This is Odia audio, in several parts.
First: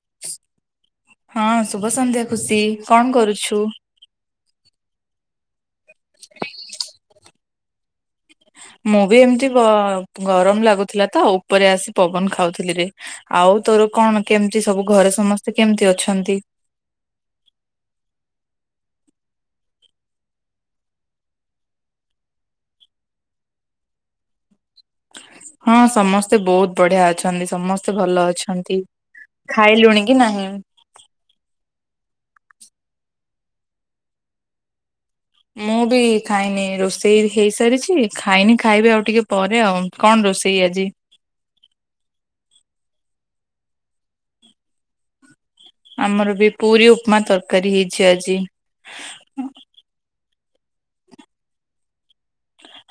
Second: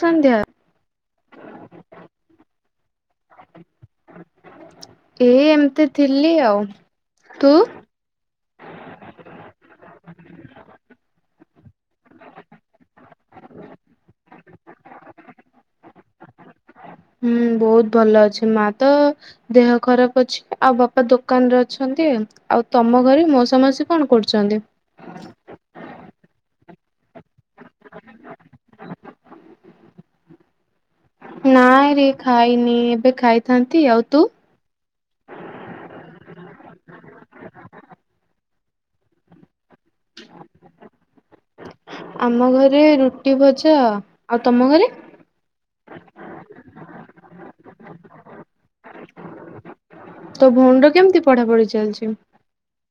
ସନ୍ଧ୍ୟା ହଁ ଶୁଭ ସନ୍ଧ୍ୟା ଖୁସି, କଣ କରୁଛୁ? ଏଇ ଏମିତି ଥିଲି ଆଉ ତୁ ମୁଁ ବି ଏମିତି ବ ଗରମ ଲାଗୁଥିଲା ତ ଉପରେ ଆସି ପବନ ଖାଉଥିଲି ରେ, ଆଉ ତୋର କଣ କେମିତି ସବୁ, ଘରେ ସମସ୍ତେ କେମିତି ଅଛନ୍ତି? ହୁଁ ବହୁତ ଭଲ ଅଛି, ମା ତ ଦେହ ଖରାପ ଅଛି, ଆଉ ବାପା ଦୋକାନରେ ଅଛନ୍ତି। ଆଉ ତମ ଘରେ ମଉସା ମାଉସୀ କଣ କରୁଛନ୍ତି? ହଁ ସମସ୍ତେ ବହୁତ ବଢିଆ ଅଛନ୍ତି, ସମସ୍ତେ ଭଲ ଅଛନ୍ତି ଖାଇଲୁଣି କି ନାହିଁ? ନାଇଁ ରେ ଖାଇନି, ଏବେ ଖାଇଥାନ୍ତି ଆଉ ତୁ? ମୁଁ ବି ଖାଇନି, ରୋଷେଇ ହେଇସାରିଛି, ଖାଇନି ଖାଇବି ଆଉ ଟିକେ ପ ରେ କଣ ରୋଷେଇ ଆଜି? ରେ ରୁଟି ଭଜା ଆଉ ତମ ଘରେ? ଆମର ବି ପୁରୀ, ଉପମା, ତରକାରୀ ହେଇଛି ଆଜି। ତ ଭଉଣୀର କେମିତି ପଢା ପଢି ଚାଲିଛି?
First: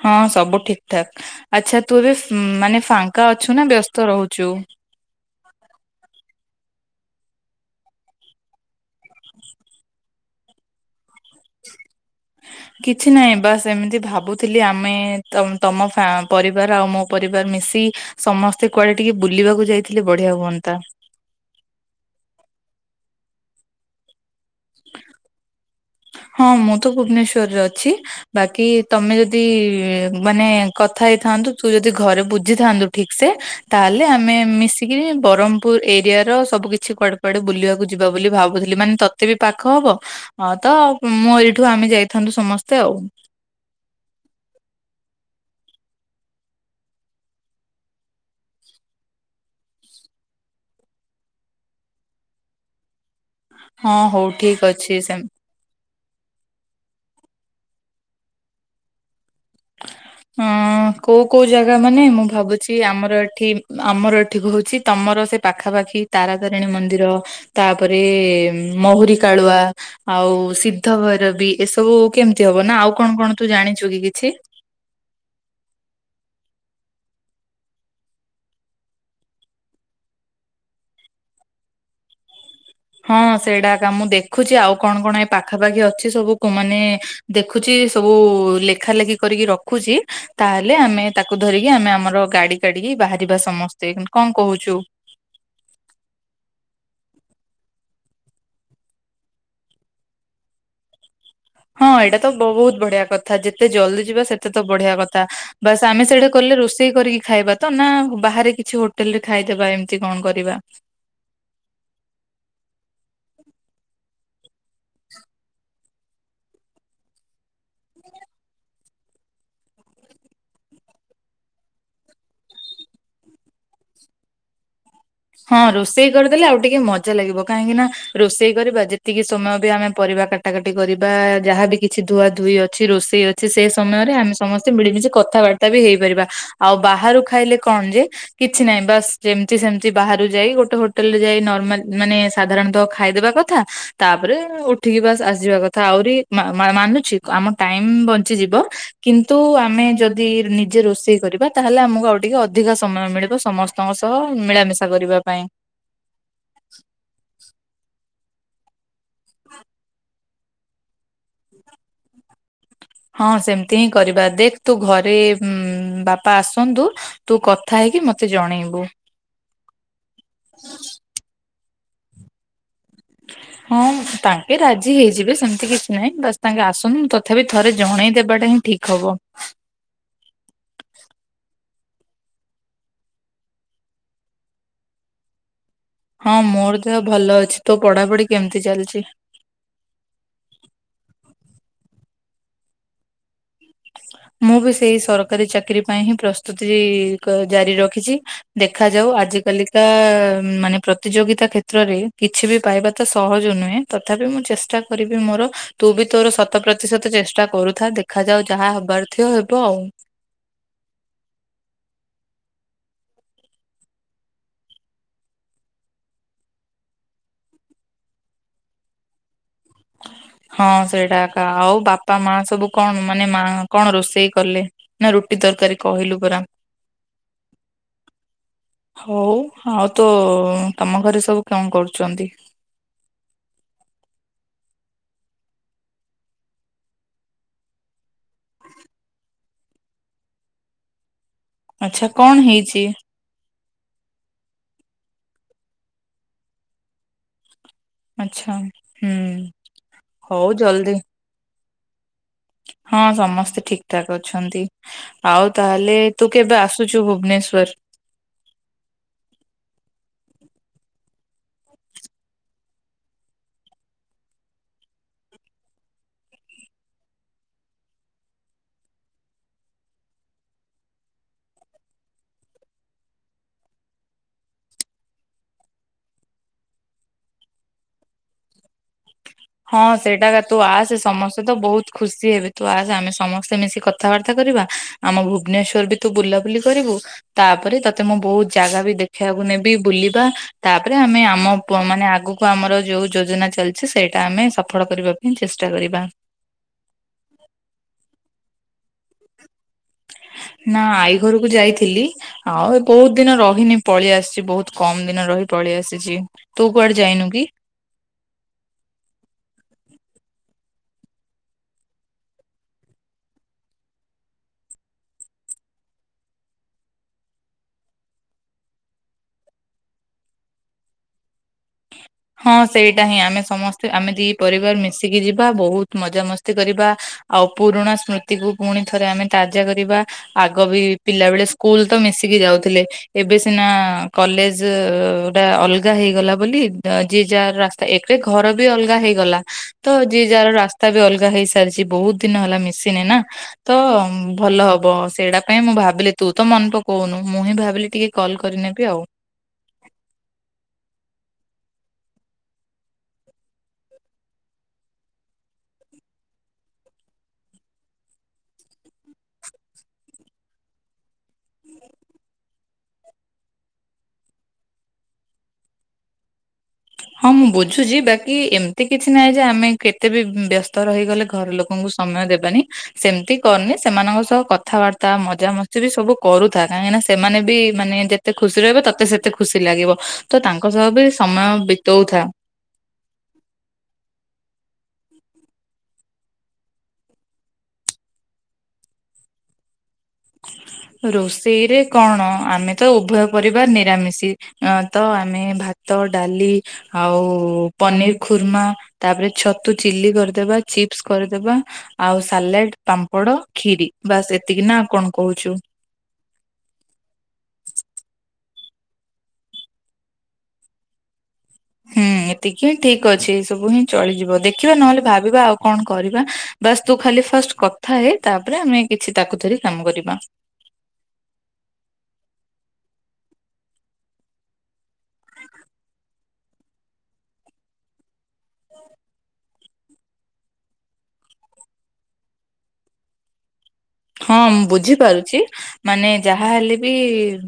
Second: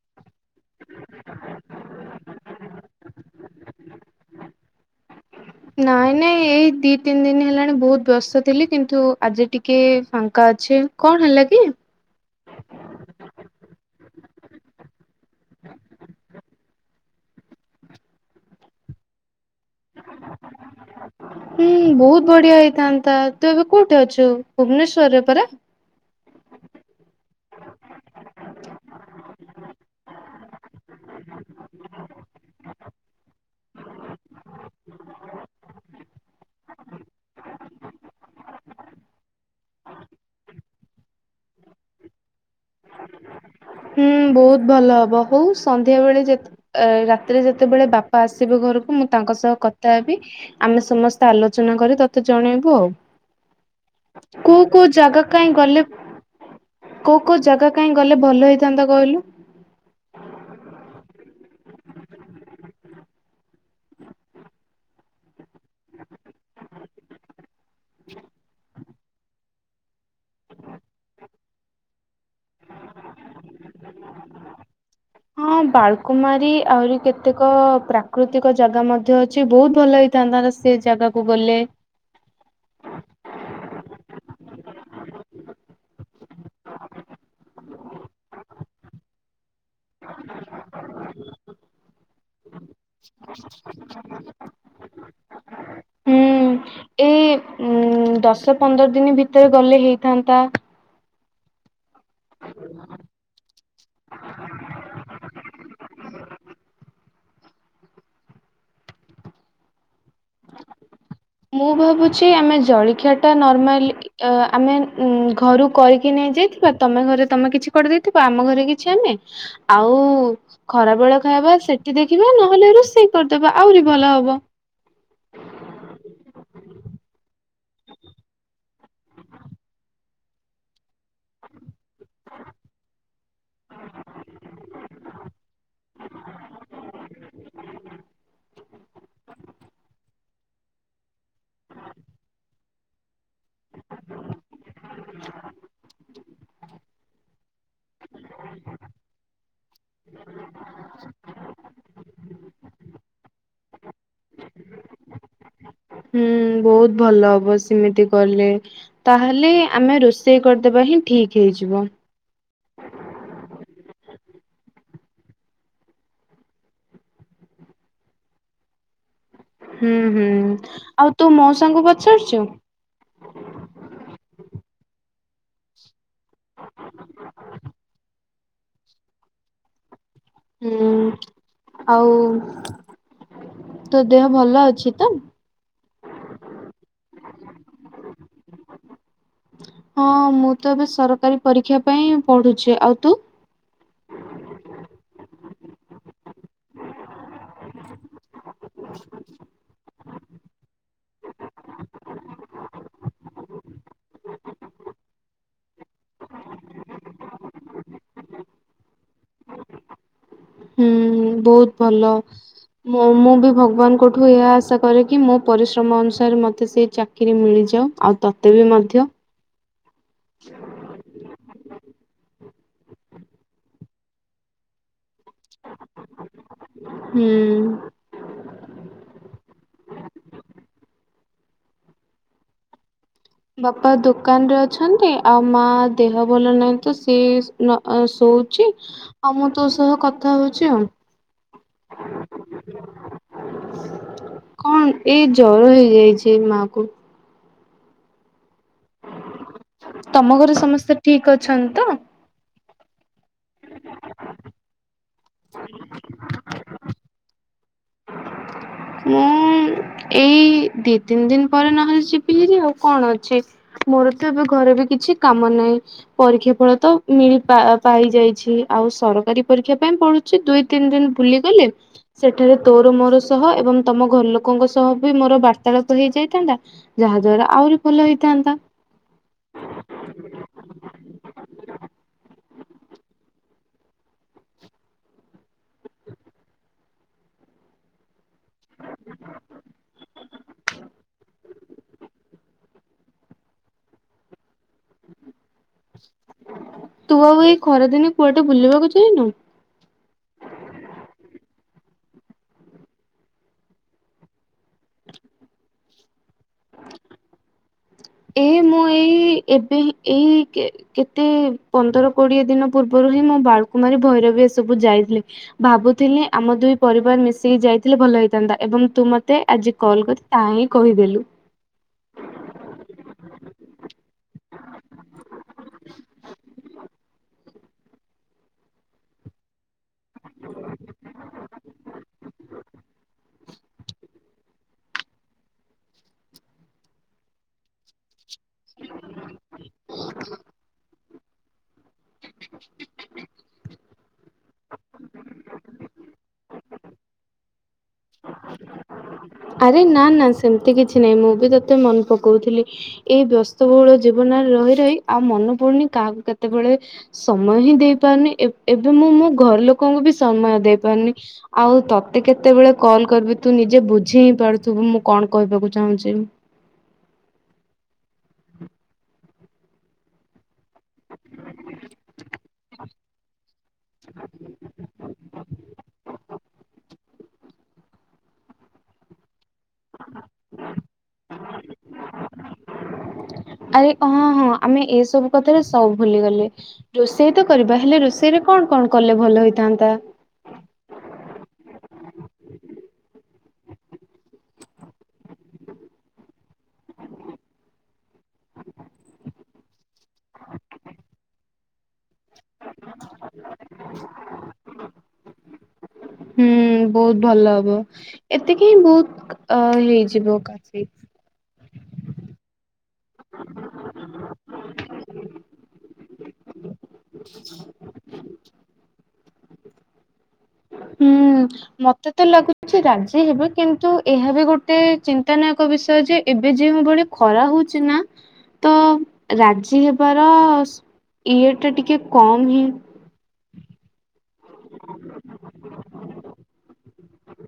ହଁ ସବୁ ଠିକ ଠାକ, ଆଚ୍ଛା ତୁ ବି ମାନେ ଫାଙ୍କା ଅଛୁ ନା ବ୍ୟସ୍ତ ରହୁଛୁ? ନାଇଁ ନାଇଁ, ଏଇ ଦି ତିନି ଦିନ ହେଲାଣି ବହୁତ ବ୍ୟସ୍ତ ଥିଲି କିନ୍ତୁ ଆଜି ଟିକେ ଫାଙ୍କା ଅଛି। କଣ ହେଲା କି? କିଛି ନାହିଁ, ବାସ୍ ଏମିତି ଭାବୁଥିଲି ଆମେ ତ ତମ ଫା ପରିବାର ଆଉ ମୋ ପରିବାର ମିଶି ସମସ୍ତେ କୁଆଡେ ଟିକେ ବୁଲିବାକୁ ଯାଇଥିଲେ ବଢିଆ ହୁଅନ୍ତା ହୁଁ ବହୁତ ବଢିଆ ହେଇଥାନ୍ତା। ତୁ ଏବେ କୋଉଠି ଅଛୁ? ଭୁବନେଶ୍ଵରରେ ପରା। ହଁ ମୁଁ ତ ଭୁବନେଶ୍ଵରରେ ଅଛି ବାକି ତମେ ଯଦି ମାନେ କଥା [unintelligible] ତୁ ଯଦି ଘରେ ବୁଝିଥାନ୍ତୁ ଠିକ ସେ ତାହେଲେ ଆମେ ମିଶିକିରି ବରମ୍ବପୂର ଏରିଆ ର ସବୁ କିଛି କୁଆଡେ କୁଆଡେ ବୁଲିବାକୁ ଯିବା ବୋଲି ଭାବୁଥିଲି ମାନେ ତତେ ବି ପାଖ ହବ୍ ତ ମୁଁ ଏଇଠୁ ଆମେ ଯାଇଥାନ୍ତୁ ସମସ୍ତେ ଆଉ। ହୁଁ ବହୁତ ଭଲ ହବ ହଉ ସନ୍ଧ୍ୟା ବେଳେ ଯେ ରାତିରେ ଯେତେବେଳେ ବାପା ଆସିବେ ଘ ରକୁ ମୁଁ ତାଙ୍କ ସହ କଥା ହେବି ଆମେ ସମସ୍ତେ ଆଲୋଚନା କରି ତତେ ଜଣେଇବୁ ଆଉ। ହଁ ହଉ ଠିକ କୋଉ କୋଉ ଅଛି ସେ ଜାଗା କାଇଁ ଗଲେ କୋଉ କୋଉ ଜାଗା କାଇଁ ଗଲେ ଭଲ ହେଇଥାନ୍ତା କହିଲୁ? ହଁ। କୋଉ କୋଉ ଜାଗା ମାନେ ମୁଁ ଭାବୁଛି ଆମର ଏଠି ଆମର ଏଠି କହୁଛି ତମର ସେ ପାଖାପାଖି ଖି ତାରା ତାରିଣୀ ମନ୍ଦିର ତାପରେ ମହୁରି କାଳୁଆ ଆଉ ସିଦ୍ଧ ଭୈରବୀ ଏସବୁ କେମତି ହବ ନା ଆଉ କଣ କଣ ତୁ ଜାଣିଛୁ କି କିଛି? ହ ହଁ ବାଳକୁମାରୀ ଆହୁରି କେତେକ ପ୍ରାକୃତିକ ଜାଗା ମଧ୍ୟ ଅଛି ବହୁତ ଭଲ ହେଇଥାନ୍ତା। [unintelligible] ସେ ଜାଗାକୁ ଗଲେ ହଁ ସେଇଟା କ ମୁଁ ଦେଖୁଛି ଆଉ କଣ କଣ ଏ ପାଖାପାଖି ଅଛି ସବୁ ମାନେ ଦେଖୁଛି ସବୁ ଲେଖା ଲେଖି କରି ରଖୁଛି ତାହେଲେ ଆମେ ତାକୁ ଧିରିକି ଆମେ ଆମର ଗାଡି କାଢିକି ବାହାରିବା ସମସ୍ତେୁ କଣ କହୁଛୁ? ହୁଁ। ଏ ଉଁ ଦଶ ପନ୍ଦର ଦିନ ଭିତରେ ଗଲେ ହେଇଥାନ୍ତା। ହଁ ଏଇଟା ତ ବହୁତ ବଢିଆ କଥା ଯେତେ ଜଲ୍ଦି ଯିବା ସେତେ ତ ବଢିଆ କଥା ବାସ୍ ଆମେ ସେଇଟା କଲେ ରୋଷେଇ କରିକି ଖାଇବା ତ ନା ବାହାରେ କିଛି ହୋଟେଲ ରେ ଖାଇଦବା ଏମିତି କଣ କରିବା। ମୁଁ ଭାବୁଛି ଆମେ ଜଳଖିଆ ଟା ନର୍ମାଲି ଆମେ ଘରୁ କରିକି ନେ ଯାଇଥିବା ତମେ ଘରେ ତମେ କିଛି କରିଦେଇଥିବ ଆମ ଘରେ କିଛି ଆମେ ଆଉ ଖରା ବେଳ ଖା ବା ସେଠି ଦେଖିବା ନହେଲେ ରୋଷେଇ କରିଦବା ଆହୁରି ଭଲ ହବ। ହଁ ରୋଷେଇ କରିଦେଲେ ଆଉ ଟିକେ ମଜା ଲାଗିବ କାହିଁକି ନା ରୋଷେଇ କରିବା ଯେତିକି ସମୟ ବି ଆମେ ପରିବା କାଟାକଟି କରିବା ଯାହାବି କିଛି ଧୁଆ ଧୁଇ ଅଛି ରୋଷେଇ ଅଛି ସେ ସମୟରେ ଆମେ ସମସ୍ତେ ମିଳିମିଶି କଥାବାର୍ତ୍ତା ବି ହେଇପାରିବା ଆଉ ବାହାରୁ ଖାଇଲେ କଣ ଯେ କିଛି ନାହିଁ ବା ଯେମତି ସେ ବାହାରୁ ଯାଇ ଗୋଟେ ହୋଟେଲରେ ଯାଇ ନର୍ମାଲ ମାନେ ସାଧାରଣତଃ ଖାଇଦେବା କଥା ତାପରେ ଉଠିକି ବାସ ଆସଯିବା କଥା ଆହୁରି ମା ମାନୁଛି ଆମ ଟାଇମ ବଞ୍ଚିଯିବ କିନ୍ତୁ ଆମେ ଯଦି ଯଦି ନିଜେ ରୋଷେଇ କରିବା ତାହେଲେ ଆମକୁ ଆଉ ଟିକେ ଅଧିକ ସମୟ ମିଳିବ ସମସ୍ତଙ୍କ ସହ ମିଳାମିଶା ଶା କରିବା ପାଇଁ। ହୁଁ ବହୁତ ଭଲ ହବ ସେମିତି। କଲେ ତାହେଲେ ଆମେ ରୋଷେଇ କରିଦବା ହିଁ ଠିକ ହେଇଯିବ। ହଁ ସେମିତି ହିଁ କରିବା ଦେଖ ତୁ ଘରେ ବାପା ଆସନ୍ତୁ ତୁ କଥା ହେଇ କରିକି ମତେ ଜଣେଇବୁ। ହୁଁ ହୁଁ ଆଉ ତୁ ମୋଉସାଙ୍କୁ ପଚାରୁଛୁ। ହଁ ତାଙ୍କେ ରାଜି ହେଇଯିବେ ସେମିତି କିଛି ନାହିଁ ବାସ୍ ତାଙ୍କେ ଆସନ୍ତୁ ତଥାପି ଥରେ ଜଣେଇ ଦେବାଟା ହିଁ ଠିକ ହବ। ହୁଁ ଆଉ ତୋ ଦେହ ଭଲ ଅଛି ତ। ହଁ ମୋର ଦେହ ଭଲ ଅଛି। ତୋ ପଢାପଢି କେମିତି ଚାଲିଚି? ହଁ ମୁଁ ତ ଏବେ ସରକାରୀ ପରୀକ୍ଷା ପାଇଁ ପଢୁଛି। ଆଉ ତୁ? ମୁଁ ବି ସେଇ ସରକାରୀ ଚାକିରି ପାଇଁ ହିଁ ପ୍ରସ୍ତୁତି ଜାରି ରଖିଛି। ଦେଖାଯାଉ ଆଜି କାଲିକା ମାନେ ପ୍ରତିଯୋଗିତା କ୍ଷେତ୍ରରେ କିଛି ବି ପାଇବା ତ ସହଜ ନୁହେଁ ତଥାପି ମୁଁ ଚେଷ୍ଟା କରିବି। ମୋର ତୁ ବି ତୋର ଶତ ପ୍ରତିଶତ ଚେଷ୍ଟା କରୁଥା ଦେଖ ଯାଉ ଯାହା ହବାର ଥିବ ହେବ ଆଉ ହୁଁ ବହୁତ ଭଲ ମୁ ମୁଁ ବି ଭଗବାନଙ୍କଠୁ ଏହା ଆଶା କରେ କି ମୋ ପରିଶ୍ରମ ଅନୁସାରେ ମତେ ସେ ଚାକିରି ମିଳିଯିବ। କୀଉଁ ଆଉ ତୋତେ ବି ମଧ୍ୟ ହଁ ସେଇଟା ଏକ ଆଉ ବାପା ବାପା ମା ସବୁ କଣ ମାନେ ମା କଣ ରୋଷେଇ କଲେ? ନା ରୁଟି ତରକାରୀ କହିଲୁ ପରା ହୁଁ। [unintelligible] ହଉ ଆଉ ତ ତମ ଘରେ ସବୁ କଣ କରୁଛନ୍ତି? ବାପା ଦୋକାନରେ ଅଛନ୍ତି ଆଉ ମା ଦେହ ଭଲ ନାହିଁ ତ ସେ ଆଁ ଶୋ - ହଉଛି ଆଉ ମୁଁ ତୋ ସହ କଥା ହଉଛି ଆଉ ଆଚ୍ଛା କଣ ହେଇଛି? କଣ ଏ ଜର ହେଇଯାଇଛି ମା କୁ ଆଚଛା ହୁଁ ତମ ହଉ ଘରେ ଜଲଦି ସମସ୍ତେ ଠିକ ଅଛନ୍ତି ତ? ହଁ ସମସ୍ତେ ଠିକ ଠାକ ଅଛନ୍ତି ଆଉ ତାହେଲେ ତୁ କେବେ ଆସୁଛୁ ଭୁବନେଶ୍ଵର [unintelligible] ମୁଁ ଏ ଦି ତିନି ଦିନ ପରେ ନହେଲେ ଯିବି ହେରି ଆଉ କଣ ଅଛି ମୋର ତ ଏବେ ଘରେ ବି କିଛି କାମ ନାହିଁ ନାଇଁ ପରୀକ୍ଷା ଫଳ ତ ମିଳି ପାଇ ଯାଇଛି ଆଉ ସରକାରୀ ପରୀକ୍ଷା ପାଇଁ ପଢ଼ି - ଦଇ ତିନ ଦିନ ବୁଲି ଗଲେ ସେଠାରେ ତୋର ମୋର ସହ ଏବଂ ତମ ଘର ଲୋକଙ୍କ ସହ ବି ମୋର- ବାର୍ତାଳାପ ହେଇଯାଇଥାନ୍ତା ଯାହା ଦଵାରା ଆହୁରି ଭଲ ହେଇଥାନ୍ତା। ହଁ ସେଇଟାକା ତୁ ଆସ ସମସ୍ତେ ତ ବହୁତ ଖୁସି ହେବେ। ତୁ ଆ ଆମେ ସମସ୍ତେ ମିଶି କଥାବାର୍ତ୍ତା କରିବା ଆମ ଭୁବନେଶ୍୍ୱର ବି ତୁ ବୁଲାବୁଲି କରିବୁ ତା ତାପରେ ତତେ ମୁଁ ବହୁତ ଜାଗା ବି ଦେଖିବାକୁ ନେବି ବୁଲିବା ତାପରେ ଆମେ ଆମ ମାନେ ଆଗକୁ ଆମର ଯୋଉ ଯୋଜନା ଚାଲିଛି ସେଇଟା ଆମେ ସ ତୁ ଆଉ ଏଇ ଖରାଦିନେ କୁଆଡେ ବୁଲିବାକୁ ଯାଇନୁ? [inaudible] ନା ଆଈ ଘରକୁ ଯାଇଥିଲି ଆଉ ଏ ବହୁତ ଦିନ ରହିନି ପଳେଇ ଆସିଛି ବହୁତ କମ ଦିନ ରହି ପଳେଇ ଆସିଛି ତୁ କୁଆଡେ ଯାଇନୁ କି? ଏ ମୁଁ ଏଇ ଏବେ ଏଇ କେ କେତେ ପନ୍ଦର କୋଡିଏ ଦିନ ପୂର୍ବରୁ ହିଁ ମୁଁ ବାଲକୁମାରୀ ଭୈରବୀ ଏସବୁ ଯାଇଥିଲି ଭାବୁ- ଥିଲ ଆମ ଦୁଇ ପରିବାର ମିଶି ଯାଇଥିଲେ ଭଲ ହେଇଥାନ୍ତା ଏବଂ ତୁ ମତେ ଆଜି କଲ୍ କରି ତା ହିଁ କହି [inaudible] ହଁ ସେଇଟା ହିଁ ଆମେ ସମସ୍ତେ ଆମେ ଦି ପରିବାର ମିଶିକି ଯିବା ବହୁତ ମଜାମସ୍ତି କରିବା ଆଉ ପୁରୁଣା ସ୍ମୃତିକୁୁ ପୁଣି ଥରେ ଆମେ ତା- ପୂଜା କରିବା ଆଗ ବି ପିଲାବେଳେ ସ୍କୁଲ ତ ମିଶିକି ଯାଉଥିଲେ ଏବେ- ସିନା କଲେଜ ଟା ଅଲଗା ହେଇଗଲା ବୋଲି ଯିଏ ଯା ରାସ୍ତା ଏକ ଘର ବି ଅଲଗା ହେଇଗଲା ତ ଯିଏ ଯାହାର ରାସ୍ତା ବି ଅଲଗା ହେଇସାରିଛି। ବହୁତ ଦିନ ହେଲା ମିଶିନି ନା ତ ଭଲ ହବ ସେଇଟା ପାଇଁ ମୁଁ ଭାବିଲି ତୁ ତ ମନେ ପକଉନୁ ମୁଁ ହିଁ ଭାବିଲି ଟିକେ କଲ୍ କରିନେବି ଆଉ। ଆରେ ନା ନା ସେମିତି କିଛି ନାହିଁ ମୁଁ ବି ତତେ ମନ ପକଉଥିଲି ଏଇ ବ୍ୟସ୍ତବହୁଳ ଜୀବନ ରହି ରହି ଆଉ ମନ ପଡୁନି କାହାକୁ କେତେବେଳେ ସମୟ ହିଁ ଦେଇ ପାରୁନି ଏ-ଏବେ ମୁଁ ମୋ ଘର ଲୋକଙ୍କୁ ବି ସମୟ ଦେଇ ପାରୁନି ଆଉ ତତେ କେତେବେଳେ କଲ କରିବି ତୁ ନିଜେ ବୁ ଝି ହିଁ ପାରୁଥିବୁ ମୁଁ କଣ କହିବାକୁ ଚାହୁଁଛି। ହଁ ମୁଁ ବୁଝୁଛି ବାକି ଏମିତି କିଛି ନାହିଁ ଯେ ଆମେ କେତେ ବି ବ୍ୟ ତ ରହିଗଲେ ଘର ଲୋକଙ୍କୁ ସମୟ ଦେବାନି ସେମତି କରନି ସେମାନଙ୍କ ସହ କଥାବାର୍ତ୍ତା ମଜା ମ ସବୁ କରୁଥା କାହିଁକି ନା ସେମାନେ ବି ମାନେ ଯେତେ ଖୁସି ରହିବେ ତତେ ସେତେ ଖୁସି ଲାଗିବ ତ ତାଙ୍କ ସହ ବି ସମୟ ବି ଆରେ ଅଁ ହଁ ଆମେ ଏ ସବୁ କଥାରେ ସବୁ ଭୁଲିଗଲେ ରୋଷେଇ ତ କରିବା ହେଲେ ରୋଷେଇରେ କଣ କଣ କଲେ ଭଲ ହୋଇଥାନ୍ତା? ରୋଷେଇରେ କଣ ଆମେ ତ ଉଭୟ ପରିବାର ନିରାମିଷି ତ ଆମେ ଭା ଭାତ ଡାଲି ଆଉ ପନିର ଖୁର୍ମା ତାପରେ ଛତୁ ଚିଲି କରିଦବା। ଚିପ୍ସ କରିଦେବା ଆଉ ସାଲାଡ଼ ପାମ୍ପଡ଼ କ୍ଷୀରି ବାସ୍ ଏତିକି ନା କଣ କହୁଛୁ। ହୁଁ ବହୁତ ଭଲ ହବ ଏତିକି ହିଁ ବହୁତ ଅ ହେଇଯିବ କାଫି। ହୁଁ ଏତିକି ହିଁ ଠିକ ଅଛି ଏ ସବୁ ହିଁ ଚଳିଯିବ ଦେଖିବା ନହେଲେ ଭାବିବା ଆଉ କଣ କରିବା ବାସ ତୁ ଖାଲି। ଫାର୍ଷ୍ଟ କଥା ହେ ତାପରେ ଆମେ କିଛି ତାକୁ ଧରି କାମ କରିବା। ହୁଁ ମତେ ତ ଲାଗୁଛି ରାଜି ହେବେ କିନ୍ତୁ ଏହା ବି ଗୋଟେ ଚିନ୍ତାନାୟକ ବିଷୟ। ଯେ ଏବେ ଯେଉଁ ଭଳି ଖରା ହଉଛି ନା। ତ ରାଜି ହେବାର ସ ଇଏ ଟା ଟିକେ କମ୍ ହିଁ। ହଁ ବୁଝିପାରୁଚି ମାନେ ଯାହା ହେଲେବି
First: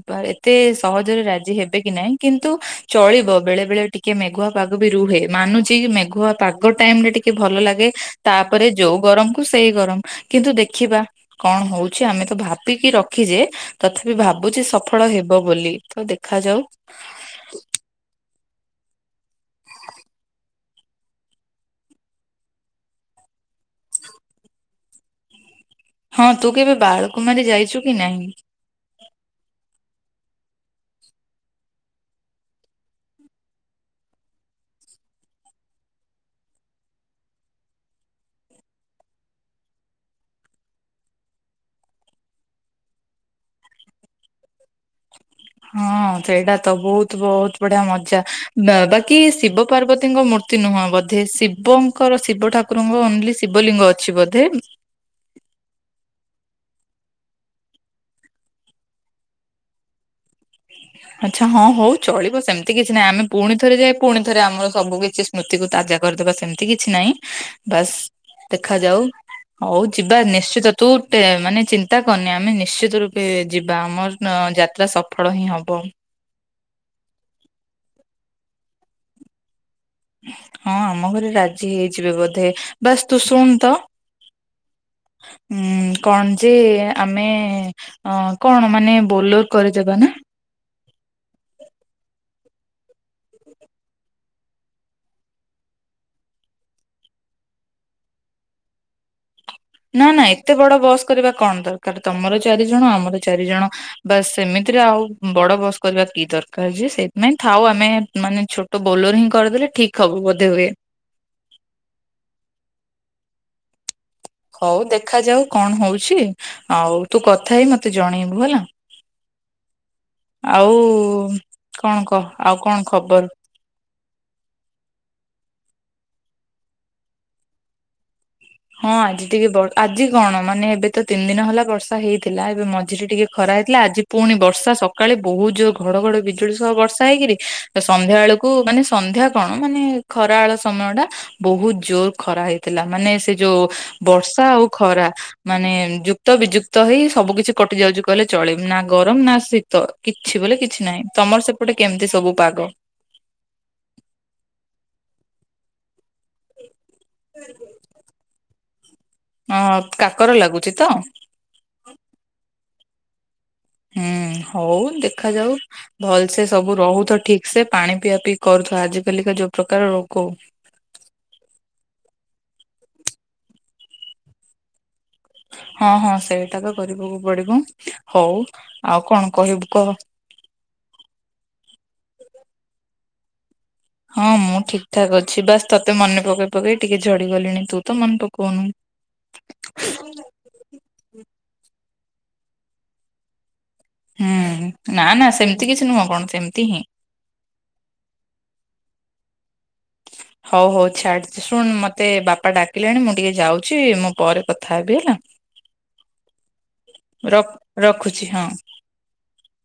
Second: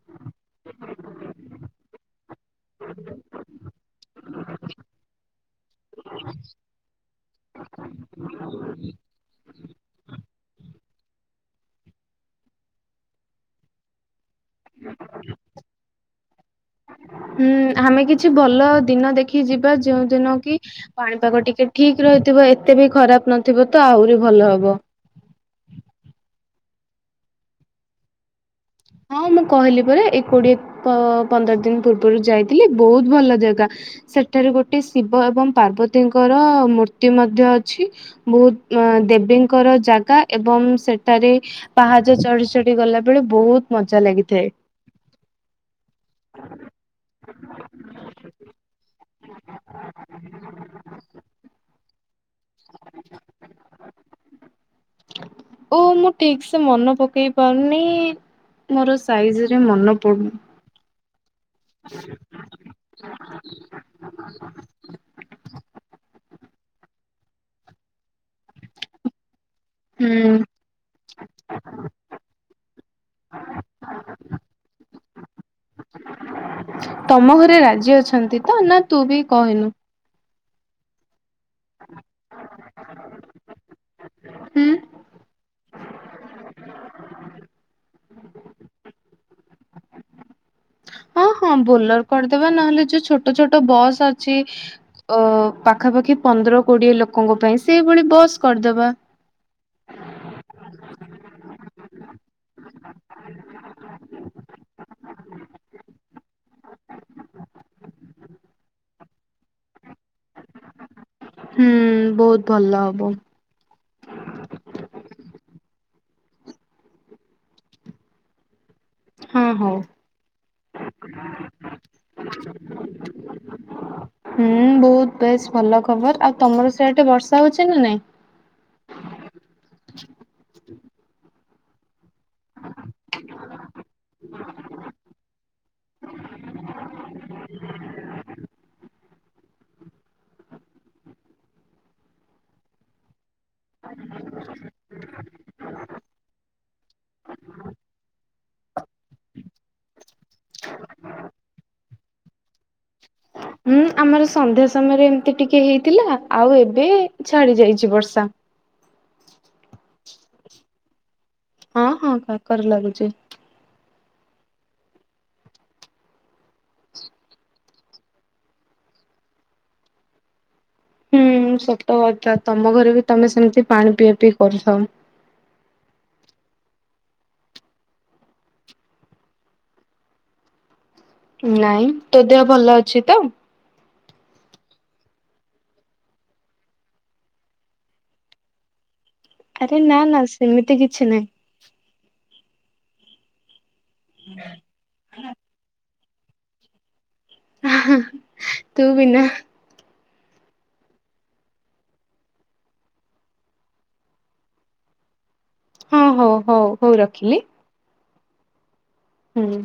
ପାରେ। ଏତେ ସହଜରେ ରାଜି ହେବେ କି ନାହିଁ କିନ୍ତୁ ଚଳିବ ବେଳେ ବେଳେ ଟିକେ ମେଘୁଆ ପାଗ ବି ରୁହେ। ମାନୁଚି ମେଘୁଆ ପାଗ ଟାଇମ ରେ ଟିକେ ଭଲ ଲାଗ ତାପରେ ଯୋଉ ଗରମକୁ ସେଇ ଗରମ କିନ୍ତୁ। କିନ୍ତୁ ଦେଖିବା କଣ ହଉଛି ଆମେ ତ ଭାବିକି ରଖିଛେ ତଥାପି ଭାବ ଭାବୁଛି ସଫଳ ହେବ ବୋଲି ତ ଦେଖାଯାଉ। ହୁଁ ଆମେ କିଛି ଭଲ ଦିନ ଦେଖି ଯିବା ଯୋଉ ଦିନ କି ପାଣିପାଗ ଟିକେ ଠିକ ରହିଥିବ ଏତେ ବି ଖରାପ ନ ଥିବ ତ ଆହୁରି ଭଲ ହବ। ହଁ ତୁ କେବେ ବାଳକୁମାରୀ ଯାଇଛୁ କି ନାହିଁ। ହଁ ମୁଁ କହିଲି ପରା। ଏ କୋଡିଏ ପ-ପନ୍ଦର ଦିନ ପୂର୍ବରୁ ଯାଇଥିଲି ବହୁତ ଭଲ ଜାଗା ସେଠାରେ ଗୋଟେ ଶି ବ ଏବଂ ପାର୍ବତୀଙ୍କର ମୂର୍ତ୍ତି ମଧ୍ୟ ଅଛି ବହୁତ ଦେବୀଙ୍କର ଜାଗା। ଏବଂ ସେଠାରେ ପାହାଚ ଚଢି ଚଢି ଗଲା ବେଳେ ବହୁତ। ମଜା ଲାଗିଥାଏ। ହଁ ସେଇଟା ତ ବହୁତ ବହୁତ ବଢିଆ ମଜା ବା-ବାକି ଶିବ ପାର୍ବତୀଙ୍କ ମୂ ତି ନୁହଁ ବୋଧେ ଶିବ ଙ୍କର ଶିବ ଠାକୁରଙ୍କ ଓନ୍ଲି ଶିବଲିଙ୍ଗ ଅଛି ବୋଧେ। ଓ ମୁଁ ଠିକ ମନେ ପକେଇ ପାରୁନି ମୋର ସାଇଜ ରେ ମନେ ପଡୁନି। ଆଚ୍ଛା ହଁ ହଉ ଚଳିବ ସେମିତି କିଛି ନାହିଁ ଆମେ ପୁଣି ଥରେ ଯାଇ ପୁଣି ଥରେ ଆମର ସବୁ କିଛି ସ୍ମୃତିକୁ ତାଜା କରିଦେବା ସେମ କିଛି ନାହିଁ ବାସ୍ ଦେଖାଯାଉ। ହଉ ଯିବା ହୁଁ ନିଶ୍ଚିତ ତୁ ଟେ ମାନେ ଚିନ୍ତା କରନି ଆମେ ନିଶ୍ଚିତ ରୂପେ ଯିବା ଆମର ନ ଯାତ୍ରା ସ ତମ ଘରେ ରାଜି ଅଛନ୍ତି ତ ନା ତୁ ବି କହିନୁ। ହଁ ଆମ ଘରେ ରାଜି ହେଇଯିବେ ବୋଧେ ବାସ ତୁ ଶୁଣ ତ। ହୁଁ। ଉଁ କଣ ଯେ ଆମେ କଣ ମାନେ ବୋଲୋର କରିଦେବା ନା। ହଁ ହଁ ବୋଲେୋର କରିଦେବା ନହେଲେ ଯୋଉ ଛୋଟ ଛୋଟ ବସ୍ ଅଛି ଅ ପାଖାପାଖି। ପନ୍ଦର କୋଡିଏ ଲୋକଙ୍କ ପାଇଁ ସେଇଭଳି ବସ୍ କରିଦବା। ନା ନା ଏତେ ବଡ ବସ୍ କରିବା କଣ ଦରକାର ତମର ଚାରି ଜଣ ଆମର ଚାରି ଜଣ ବାସ୍ ସେମିତିରେ ଆଉ। ଆଉ ବଡ ବସ୍ କରିବା କି ଦରକାର ଯେ ସେଥିପାଇଁ ଥାଉ ଆମେ ମାନେ ଛୋଟ ବୋଲର୍ ହିଁ କରିଦେଲେ ଠିକ। ହବ ବୋଧେ ହୁଏ ହୁଁ ବହୁତ ଭଲ ହବ। ହଉ ଦେଖାଯାଉ କଣ ହଉଛି ଆଉ ତୁ କଥା ହେଇ ମତେ ଜଣେଇବୁ ହେଲା। ହଁ ହଉ। ଆଉ କଣ କହ ଆଉ କଣ ଖବର। ହୁଁ ବହୁତ ବେଶ ଭଲ ଖବର ଆଉ ତମର ସେଠେ ବର୍ଷା ହଉଛି ନା ନାଇଁ। ହଁ ଆଜି ଟିକେ ବ ଆଜି କଣ ମାନେ ଏବେ। ତ ତିନି ଦିନ ହେଲା ବର୍ଷା ହେଇଥିଲା ଏବେ ମଝିରେ ଟିକେ ଖରା ହେଇଥିଲା ଆଜି ପୁଣି ବର୍ଷା ସକାଳେ ବହୁତ ଜୋର ଘ ଘଡ଼ି ବିଜୁଳି ସହ ବର୍ଷା ହେଇକିରି ସନ୍ଧ୍ୟା ବେଳକୁ ମାନେ ସନ୍ଧ୍ୟା କଣ ମାନେ ଖରା ବେଳ ସମୟ। ଟା ବହୁତ ଜୋର ଖରା ହେଇଥିଲା ମାନେ ସେ ଯୋଉ ବର୍ଷା ଆଉ ଖରା ମାନେ ଯୁକ୍ତ ବିଯୁକ୍ତ ହେଇ ସବୁ କିଛି କଟି ଯାଉଛି କହିଲେ ଚଳେ ନା ଗରମ ନା ଶୀତ କିଛି ବୋଲେ କିଛି ନାହିଁ ତମର ସେପଟେ କେମିତି ସବୁ ପାଗ? ହୁଁ ଆମର ସନ୍ଧ୍ୟା ସମୟରେ ଏମିତି ଟିକେ ହେଇଥିଲା। ଆଉ ଏବେ ଛାଡି ଯାଇଛି ବର୍ଷା। ଅ କାକର ଲାଗୁଛି ତ? ହଁ ହଁ କାକର ଲାଗୁଛି। ହୁଁ ହଉ ଦେଖାଯାଉ ଭଲ ସେ ସବୁ ରହୁଥ ଠିକ ସେ ପାଣି ପିଆ ପିଇ କରୁଥ ଆଜିକାଲିକା ଯୋଉ ପ୍ରକାର ରୋଗ ହୁଁ ସତ କଥା ତମ ଘରେ ବି ତମେ ସେମିତି ପାଣି ପିଆ ପିଇ କରୁଥାଅ। ହଁ ହଁ ସେଇଟା ତ କରିବାକୁ ପଡିବ। ହଉ ଆଉ କଣ କହିବୁ କହ? ନାଇଁ ତୋ ଦେହ ଭଲ ଅଛି ତ? ହଁ ମୁଁ ଠିକ୍ ଠାକ୍ ଅଛି। ବାସ୍ ତୋତେ ମନେ ପକେଇ ପକେଇ ଟିକେ ଝଡିଗଲିଣି ତୁ ତ ମନେ ପକଉନୁ। ଆରେ ନା ନା ସେମିତି କିଛି ନାହିଁ। ହୁଁ ନା ନା ସେମିତି କିଛି ନୁହଁ କଣ ସେମିତି ହିଁ। ହା ହା ତୁ ବିନା ହଉ ହଉ ଛାଡ୍ ଶୁଣ ମତେ ବାପା ଡାକିଲେଣି ମୁଁ ଟିକେ ଯାଉଛି ମୁଁ ପରେ କଥା ହେବି ହେଲା। ହଁ ହଉ ହଉ ହଉ ରଖିଲି। ଛି ହଁ। ହୁଁ।